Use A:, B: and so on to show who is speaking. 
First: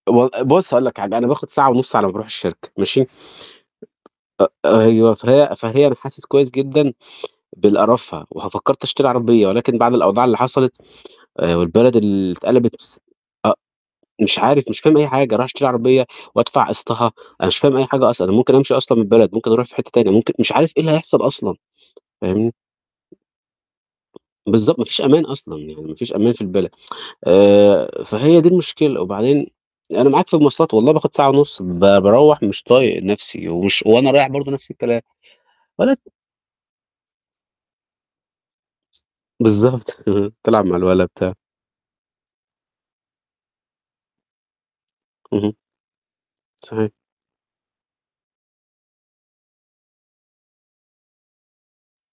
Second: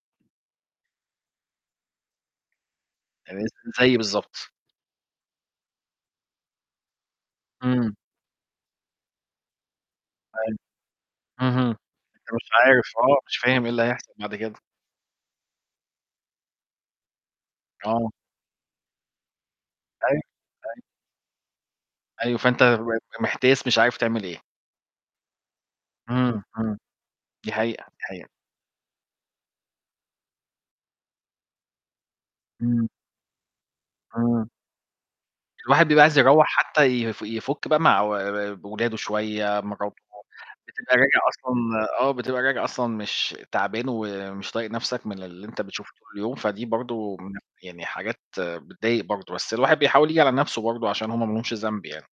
A: ب بُصّ هاقول لك حاجة، أنا باخد ساعة ونُص على ما باروح الشركة، ماشي،
B: [unintelligible] زيي بالضبط.
A: أ أيوه، فهي فهي أنا حاسس كويس جدًا بال
B: إمم.
A: قرفها، وه فكّرت أشتري عربية، ولكن بعد الأوضاع اللي
B: أيوه،
A: حصلِت، آآ،
B: اهم.
A: والبلد اللي
B: أنت مش
A: اتقلبت
B: عارف
A: ف
B: آه، مش
A: أ
B: فاهم إيه اللي هيحصل بعد
A: مش
B: كده.
A: عارف، مش فاهم أي حاجة، رايح أشتري عربية وأدفع قسطها، أنا مش فاهم أي حاجة
B: آه.
A: أصلًا، أنا ممكن أمشي أصلًا من البلد، ممكن أروح في حتّة تانية،
B: أيوه،
A: ممكن مش عارف إيه
B: أيوه.
A: اللي هيحصل أصلًا،
B: أيوه،
A: فاهمني؟
B: فأنت بقيت محتاس مش عارف تعمل إيه.
A: بالضبط، ما فيش أمان أصلًا يعني، مفيش أمان في
B: إمم،
A: البلد،
B: إمم، دي حقيقة، دي
A: آآ
B: حقيقة.
A: فهي دي المشكلة، وبعدين، أنا معاك في المواصلات والله باخد ساعة ونُص ب باروّح مش
B: إمم.
A: طايق نفْسي ومش وأنا رايح
B: إمم.
A: برضو نفْس الكلام.
B: الواحد بيبقى
A: [unintelligible]
B: عايز يروّح حتّى يف يفك بقى مع و ولاده شوية، مراته،
A: بالضبط، بتلعب مع
B: بتبقى
A: الولا
B: راجع
A: بتاع.
B: أصلًا آه، بتبقى راجع أصلًا مش تعبان ومش طايق نفْسك من اللي
A: اهم.
B: أنت بتشوفه طول يوم، فدي
A: صحيح.
B: برضو من يعني حاجات بتضايق برضو، بس الواحد بيحاول ييجي على نفْسه برضو عشان هُم ما لهمش ذنب يعني.